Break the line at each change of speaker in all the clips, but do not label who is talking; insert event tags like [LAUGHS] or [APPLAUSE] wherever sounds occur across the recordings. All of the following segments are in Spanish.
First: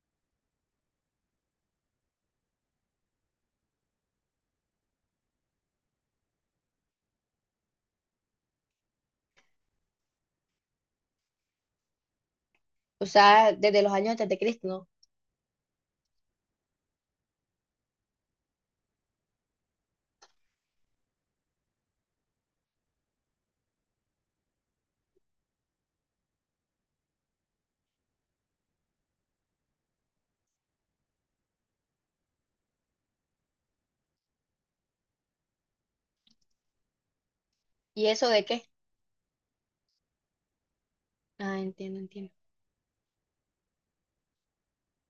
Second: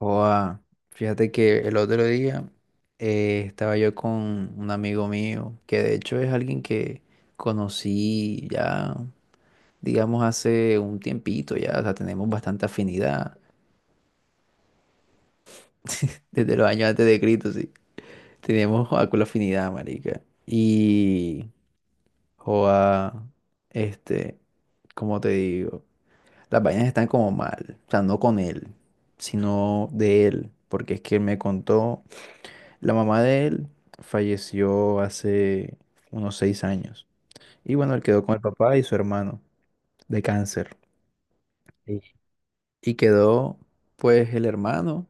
Joa, fíjate que el otro día estaba yo con un amigo mío, que de hecho es alguien que conocí ya, digamos, hace un tiempito ya, o sea, tenemos bastante
O
afinidad,
sea, desde los años antes de Cristo, ¿no?
[LAUGHS] desde los años antes de Cristo, sí, tenemos joa, con la afinidad, marica. Y, joa, este, como te digo, las vainas están como mal, o sea, no con él, sino de él, porque es que él me contó. La mamá de él falleció hace unos 6 años. Y bueno, él
¿Y
quedó
eso
con el
de qué?
papá y su hermano de cáncer.
Ah, entiendo, entiendo.
Y quedó pues el hermano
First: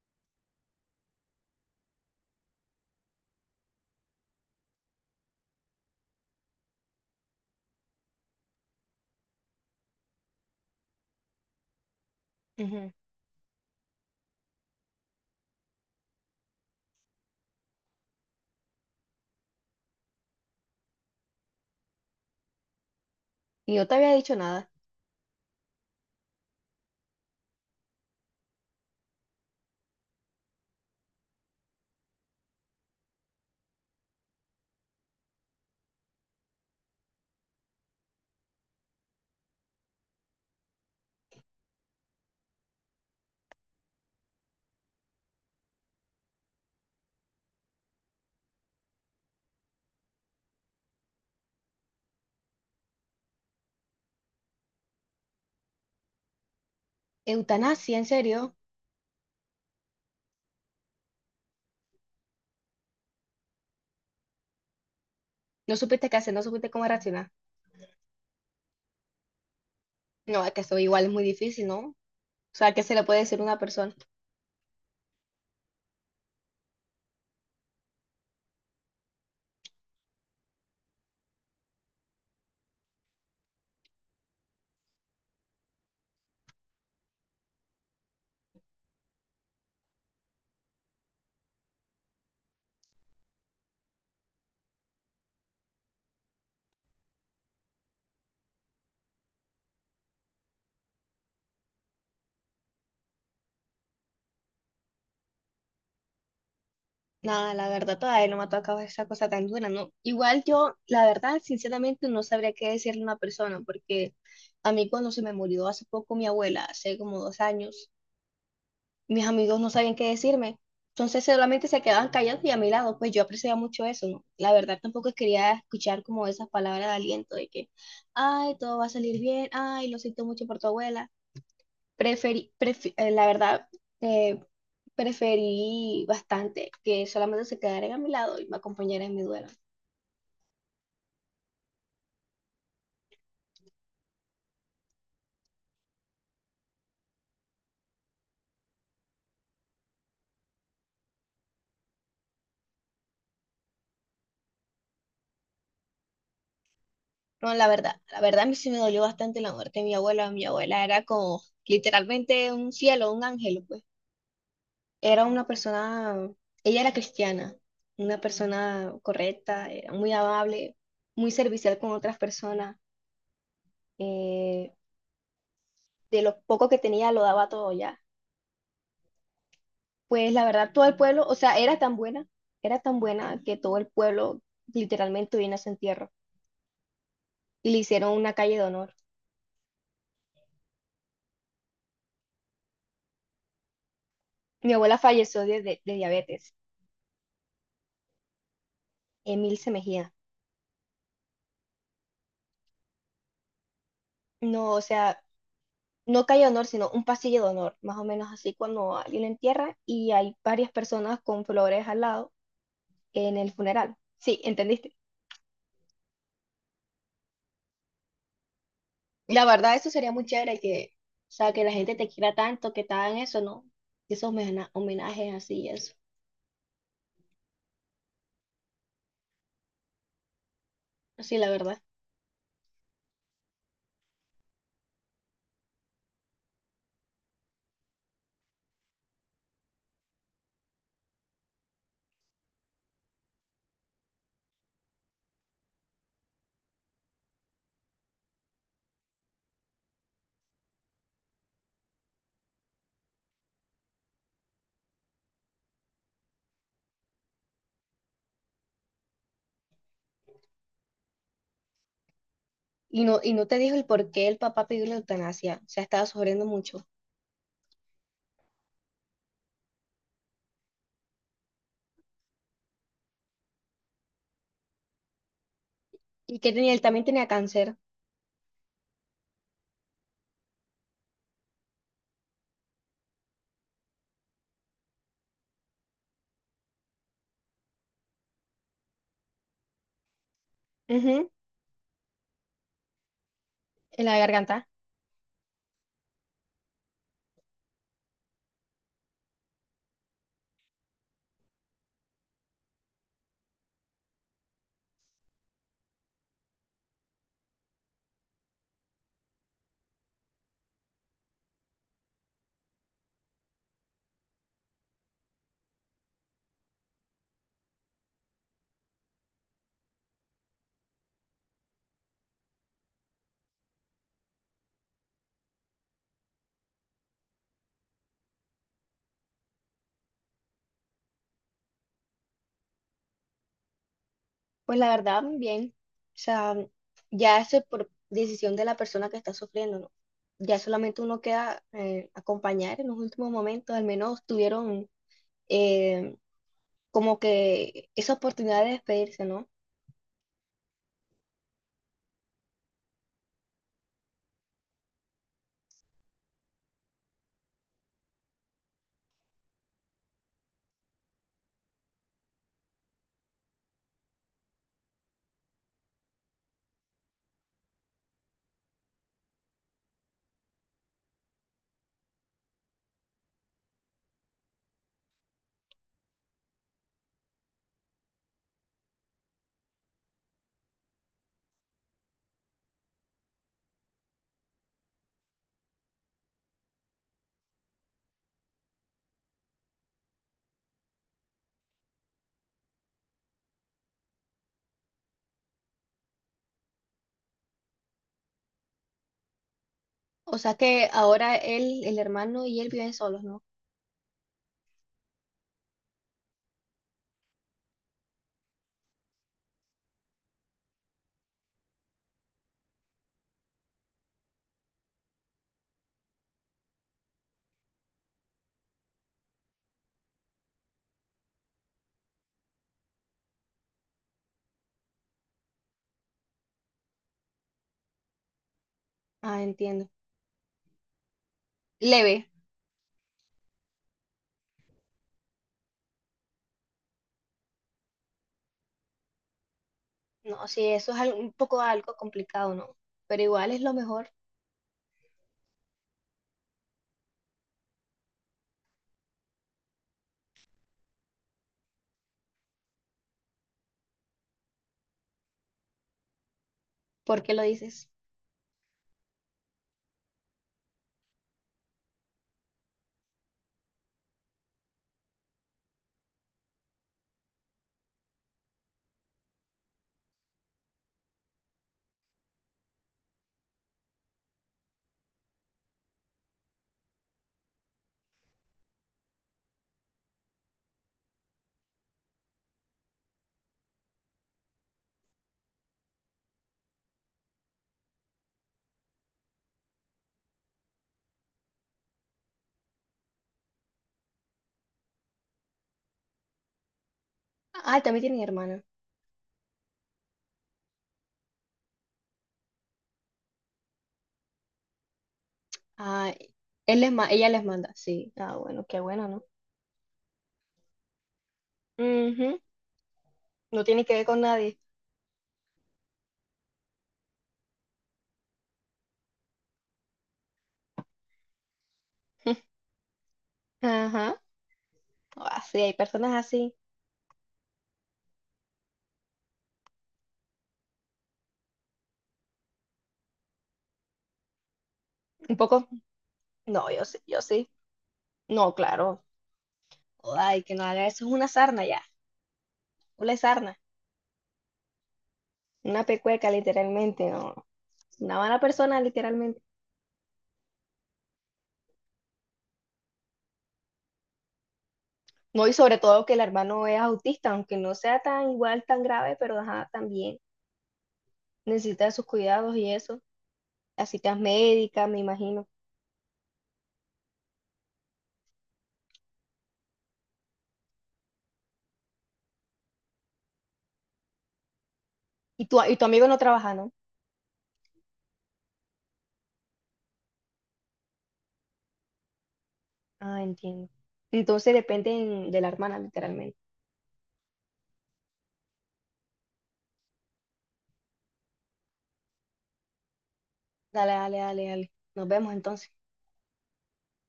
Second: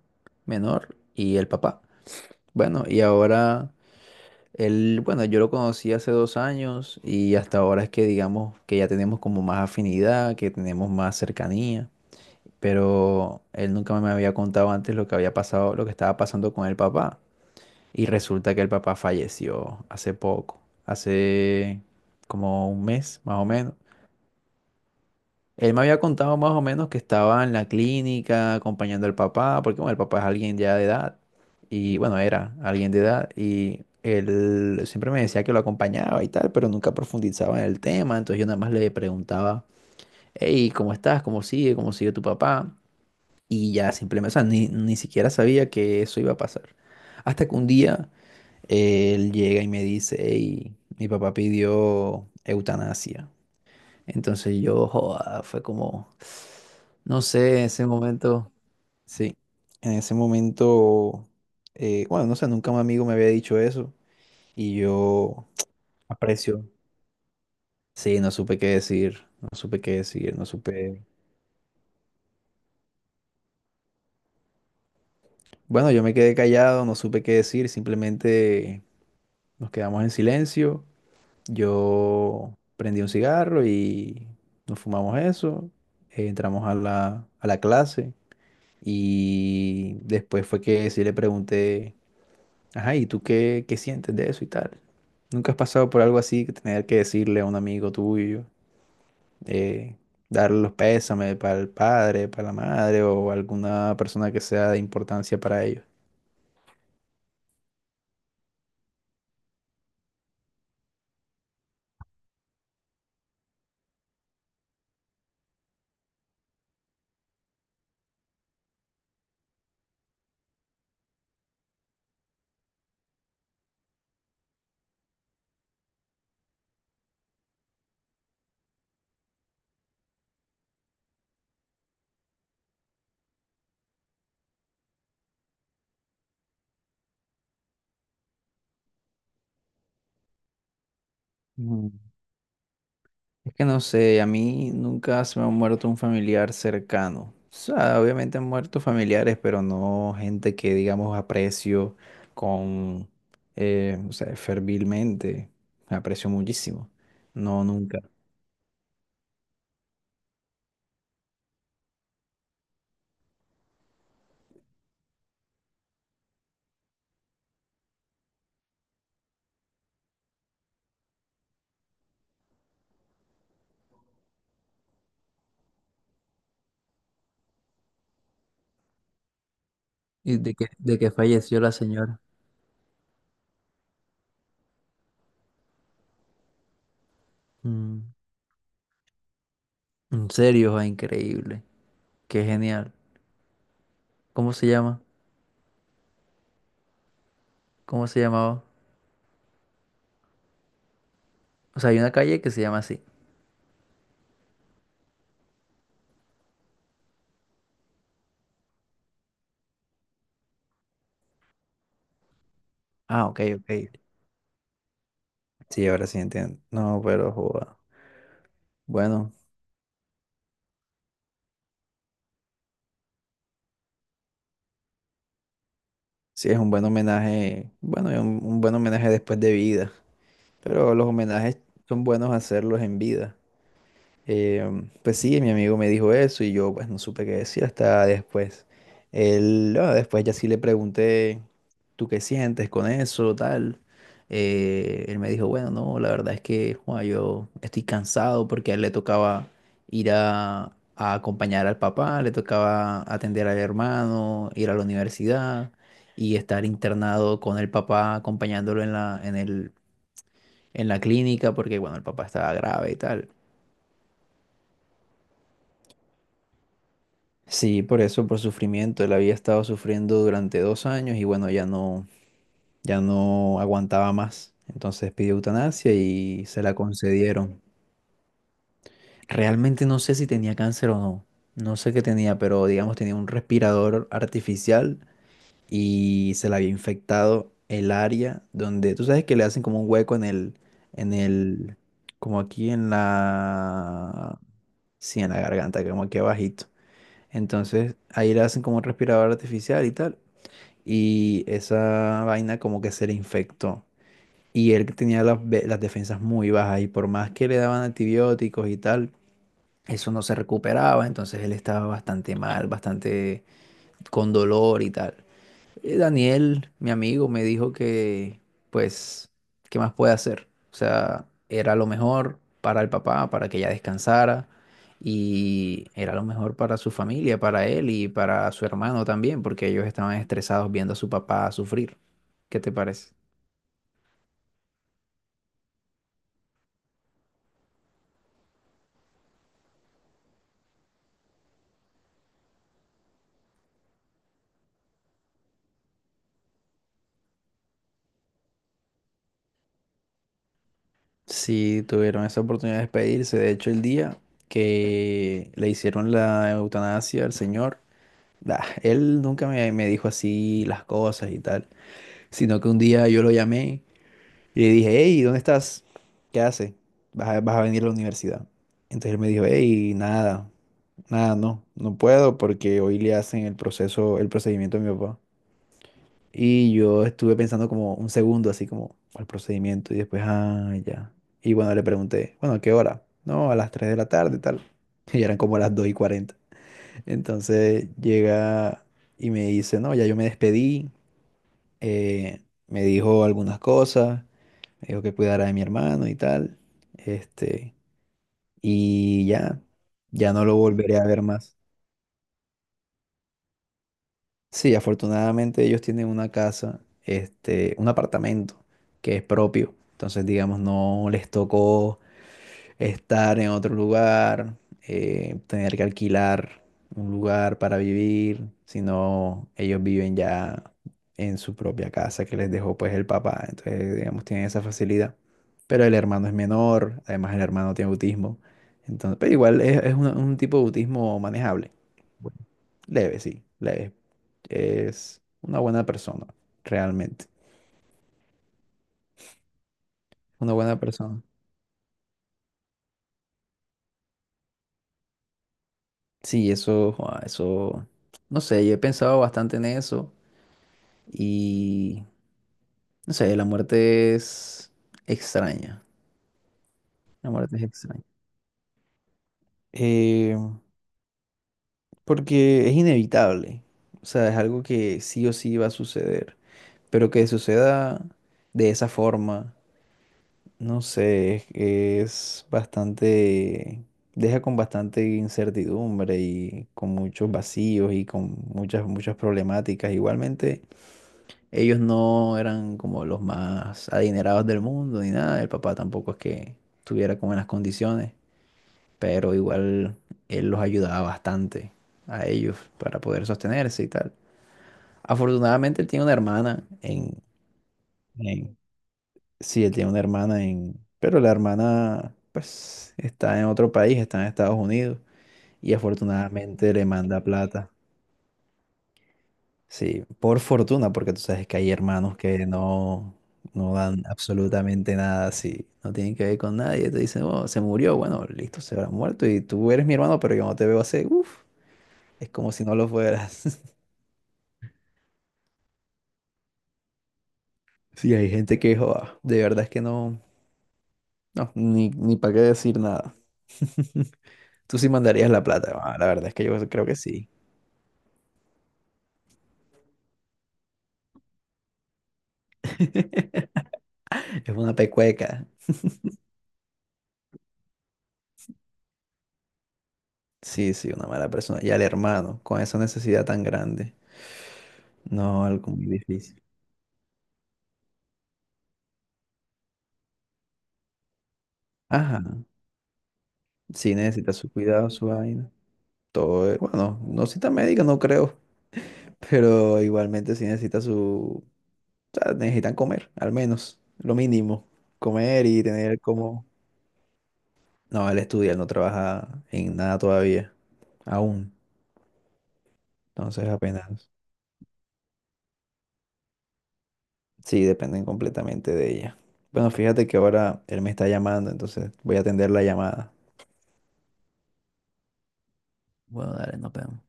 menor y el papá. Bueno, y ahora él, bueno, yo lo conocí hace 2 años y hasta ahora es que digamos que ya tenemos como más afinidad, que tenemos más cercanía.
Ujú.
Pero él nunca me había contado antes lo que había pasado, lo que estaba pasando con el papá. Y resulta que el papá falleció hace poco, hace como un mes más o menos.
Y yo te había dicho nada.
Él me había contado más o menos que estaba en la clínica acompañando al papá, porque bueno, el papá es alguien ya de edad, y bueno, era alguien de edad, y él siempre me decía que lo acompañaba y tal, pero nunca profundizaba en el tema, entonces yo nada más le preguntaba, hey, ¿cómo estás? ¿Cómo sigue? ¿Cómo sigue tu papá? Y ya simplemente, o sea, ni siquiera sabía que eso iba a pasar. Hasta que un día... Él llega y me dice, hey, mi papá pidió eutanasia. Entonces yo, joda, fue como, no sé, en ese
Eutanasia, ¿en
momento,
serio?
sí, en ese momento, bueno, no sé, nunca un amigo me había dicho eso y yo
¿No supiste qué hacer? ¿No
aprecio.
supiste cómo reaccionar?
Sí, no supe qué decir, no supe qué decir,
No,
no
es que eso
supe.
igual es muy difícil, ¿no? O sea, ¿qué se le puede decir a una persona?
Bueno, yo me quedé callado, no supe qué decir, simplemente nos quedamos en silencio. Yo prendí un cigarro y nos fumamos eso. Entramos a la clase y después fue que sí le pregunté, ajá, ¿y tú qué sientes de eso y tal? ¿Nunca has pasado por algo así que tener que decirle a un amigo tuyo, eh, darle los pésames para el padre, para la madre o alguna persona que sea de importancia para ellos?
Nada, la verdad todavía no me ha tocado esa cosa tan dura, ¿no? Igual yo, la verdad, sinceramente no sabría qué decirle a una persona, porque a mí cuando se me murió hace poco mi abuela, hace como 2 años, mis amigos no sabían qué decirme. Entonces solamente se quedaban callados y a mi lado, pues yo apreciaba mucho eso, ¿no? La verdad tampoco quería escuchar como esas palabras de aliento de que, ay, todo va a salir bien, ay, lo siento mucho por tu abuela. Preferí, la verdad, eh, preferí bastante que solamente se quedaran a mi lado y me acompañaran en mi duelo.
Mm. Es que no sé, a mí nunca se me ha muerto un familiar cercano. O sea, obviamente han muerto familiares, pero no gente que, digamos, aprecio con, o sea, fervilmente. Aprecio muchísimo.
No,
No, nunca.
la verdad a mí sí me dolió bastante la muerte de mi abuela. Mi abuela era como literalmente un cielo, un ángel, pues. Era una persona, ella era cristiana, una persona correcta, era muy amable, muy servicial con otras personas. eh, de lo poco que tenía lo daba todo ya. Pues
Y
la
de que,
verdad, todo el
de que
pueblo, o sea,
falleció la señora.
era tan buena que todo el pueblo literalmente vino a su entierro y le hicieron
Mm,
una calle de honor.
en serio, ah, increíble. Qué genial. ¿Cómo se
Mi abuela
llama?
falleció de diabetes,
¿Cómo se llamaba?
Emilce Mejía.
O sea, hay una calle que se llama así.
No, o sea, no calle de honor, sino un pasillo de honor, más o menos así cuando alguien la entierra y hay varias personas con flores al lado
Ah,
en
ok,
el
ok.
funeral. Sí, ¿entendiste?
Sí, ahora sí entiendo. No, pero joda. Bueno.
La verdad, eso sería muy chévere que, o sea, que la gente te quiera tanto, que te hagan eso, ¿no? Esos homenajes así y eso.
Sí, es un buen homenaje, bueno, es un buen homenaje después de vida, pero los
Sí, la
homenajes
verdad.
son buenos hacerlos en vida. Eh, pues sí, mi amigo me dijo eso y yo pues no supe qué decir hasta después. Él, ah, después ya sí le pregunté, ¿tú qué sientes con eso, tal? Él me dijo, bueno, no, la verdad es que joa, yo estoy cansado porque a él le tocaba ir a acompañar al papá, le tocaba atender al hermano, ir a la universidad y estar internado con el papá acompañándolo en la clínica porque, bueno, el papá estaba grave y tal.
Y no te dijo el por qué el papá pidió la eutanasia. O sea, estaba sufriendo mucho.
Sí, por eso, por sufrimiento. Él había estado sufriendo durante 2 años y bueno, ya no aguantaba más. Entonces pidió eutanasia
Y
y
que
se
tenía,
la
él también tenía
concedieron.
cáncer.
Realmente no sé si tenía cáncer o no. No sé qué tenía, pero digamos tenía un respirador artificial y se le había infectado el área donde, tú sabes que le hacen como un hueco en
Ujú.
el, como aquí en
En la
la,
garganta.
sí, en la garganta, como aquí abajito. Entonces ahí le hacen como un respirador artificial y tal. Y esa vaina como que se le infectó. Y él tenía las defensas muy bajas y por más que le daban antibióticos y tal, eso no se recuperaba, entonces él estaba bastante mal, bastante con dolor y tal. Daniel, mi amigo, me dijo que, pues, ¿qué más puede hacer? O sea, era lo mejor para el papá, para que ella descansara, y era lo mejor para su familia, para él y para su hermano también, porque ellos estaban estresados viendo a su papá sufrir. ¿Qué te parece?
Pues la verdad, bien. O sea, ya eso es por decisión de la persona que está sufriendo, ¿no? Ya solamente uno queda acompañar en los últimos momentos. Al menos tuvieron eh, como que esa oportunidad de despedirse, ¿no?
Sí, tuvieron esa oportunidad de despedirse. De hecho, el día que le hicieron la eutanasia al señor, bah, él nunca me dijo así las cosas y tal, sino que un día yo lo llamé y le dije, hey, ¿dónde estás? ¿Qué haces? ¿Vas a venir a la universidad? Entonces él me dijo, hey, nada, nada, no, no puedo porque hoy le hacen el proceso, el procedimiento a mi papá. Y yo estuve pensando como un segundo, así como al procedimiento, y después, ah, ya. Y bueno, le pregunté, bueno, ¿a qué hora? No, a las 3 de la tarde, tal. [LAUGHS] Y eran como las 2:40. Entonces llega y me dice, no, ya yo me despedí, eh, me dijo algunas cosas. Me dijo que cuidara de mi hermano y tal. Este, y ya, ya
O
no
sea
lo
que
volveré a ver
ahora
más.
él, el hermano y él viven solos, ¿no?
Sí, afortunadamente ellos tienen una casa, este, un apartamento que es propio. Entonces, digamos, no les tocó estar en otro lugar, tener que alquilar un lugar para vivir, sino ellos viven ya en su propia casa que les dejó pues el papá, entonces digamos tienen esa facilidad. Pero el hermano es menor, además el hermano tiene autismo, entonces, pero
Ah,
igual
entiendo.
es un tipo de autismo manejable,
Leve,
leve, sí, leve. Es una buena persona, realmente,
no,
una
sí,
buena
eso es
persona.
un poco algo complicado, ¿no? Pero igual es lo mejor.
Sí, eso, joa, eso, no sé, yo he pensado bastante en eso. Y no sé, la muerte es extraña.
¿Por
La
qué lo
muerte es
dices?
extraña. Eh, Porque es inevitable. O sea, es algo que sí o sí va a suceder. Pero que suceda de esa forma, no sé, es bastante... Deja con bastante incertidumbre y con muchos vacíos y con muchas, muchas problemáticas. Igualmente, ellos no eran como los más adinerados del mundo ni nada. El papá tampoco es que estuviera como en las condiciones, pero igual él los ayudaba bastante a ellos para poder sostenerse y tal. Afortunadamente él tiene una hermana en,
Ah, también tienen
en-
hermana.
sí, él tiene una hermana en, pero la hermana pues está en otro país, está en Estados Unidos y
Ah,
afortunadamente
él
le manda
ella les
plata.
manda, sí. Ah, bueno, qué bueno, ¿no?
Sí, por fortuna, porque tú sabes que hay hermanos
Ujú.
que no,
No
no
tiene que ver
dan
con nadie.
absolutamente nada, sí, no tienen que ver con nadie, te dicen, oh, se murió, bueno, listo, se habrá muerto y tú eres mi hermano, pero yo no te veo hace, uff, es como
[LAUGHS]
si no lo fueras. [LAUGHS]
Ajá. Ah, sí, hay personas así.
Sí, hay gente que, joda, de verdad es que no, no, ni para qué decir nada. [LAUGHS] Tú sí mandarías
Un
la
poco.
plata, ah, la verdad es que yo
No, yo
creo que
sí, yo
sí.
sí. No, claro. Ay, que no haga eso es una sarna ya. Una
[LAUGHS]
sarna.
Es una pecueca.
Una pecueca, literalmente, no. Una mala persona, literalmente.
Sí, sí, una mala persona. Y al hermano, con esa necesidad tan grande. No,
No, y
algo
sobre
muy
todo que el
difícil.
hermano es autista, aunque no sea tan igual, tan grave, pero ajá, también necesita de sus
Ajá.
cuidados y eso. Las
Sí
citas
necesita su
médicas,
cuidado,
me
su
imagino.
vaina. Todo, bueno, no cita médica, no creo, [LAUGHS] pero igualmente sí necesita su, o sea, necesitan comer, al menos, lo mínimo, comer
Y tu,
y
y tu
tener
amigo no
como...
trabaja, ¿no?
No, él estudia, él no trabaja en nada todavía, aún,
Ah,
entonces
entiendo.
apenas,
Entonces dependen de la hermana, literalmente.
sí, dependen completamente de ella. Bueno, fíjate que ahora él me está llamando, entonces voy a atender la llamada.
Dale, dale, dale, dale. Nos vemos entonces.
Bueno, dale, nos vemos.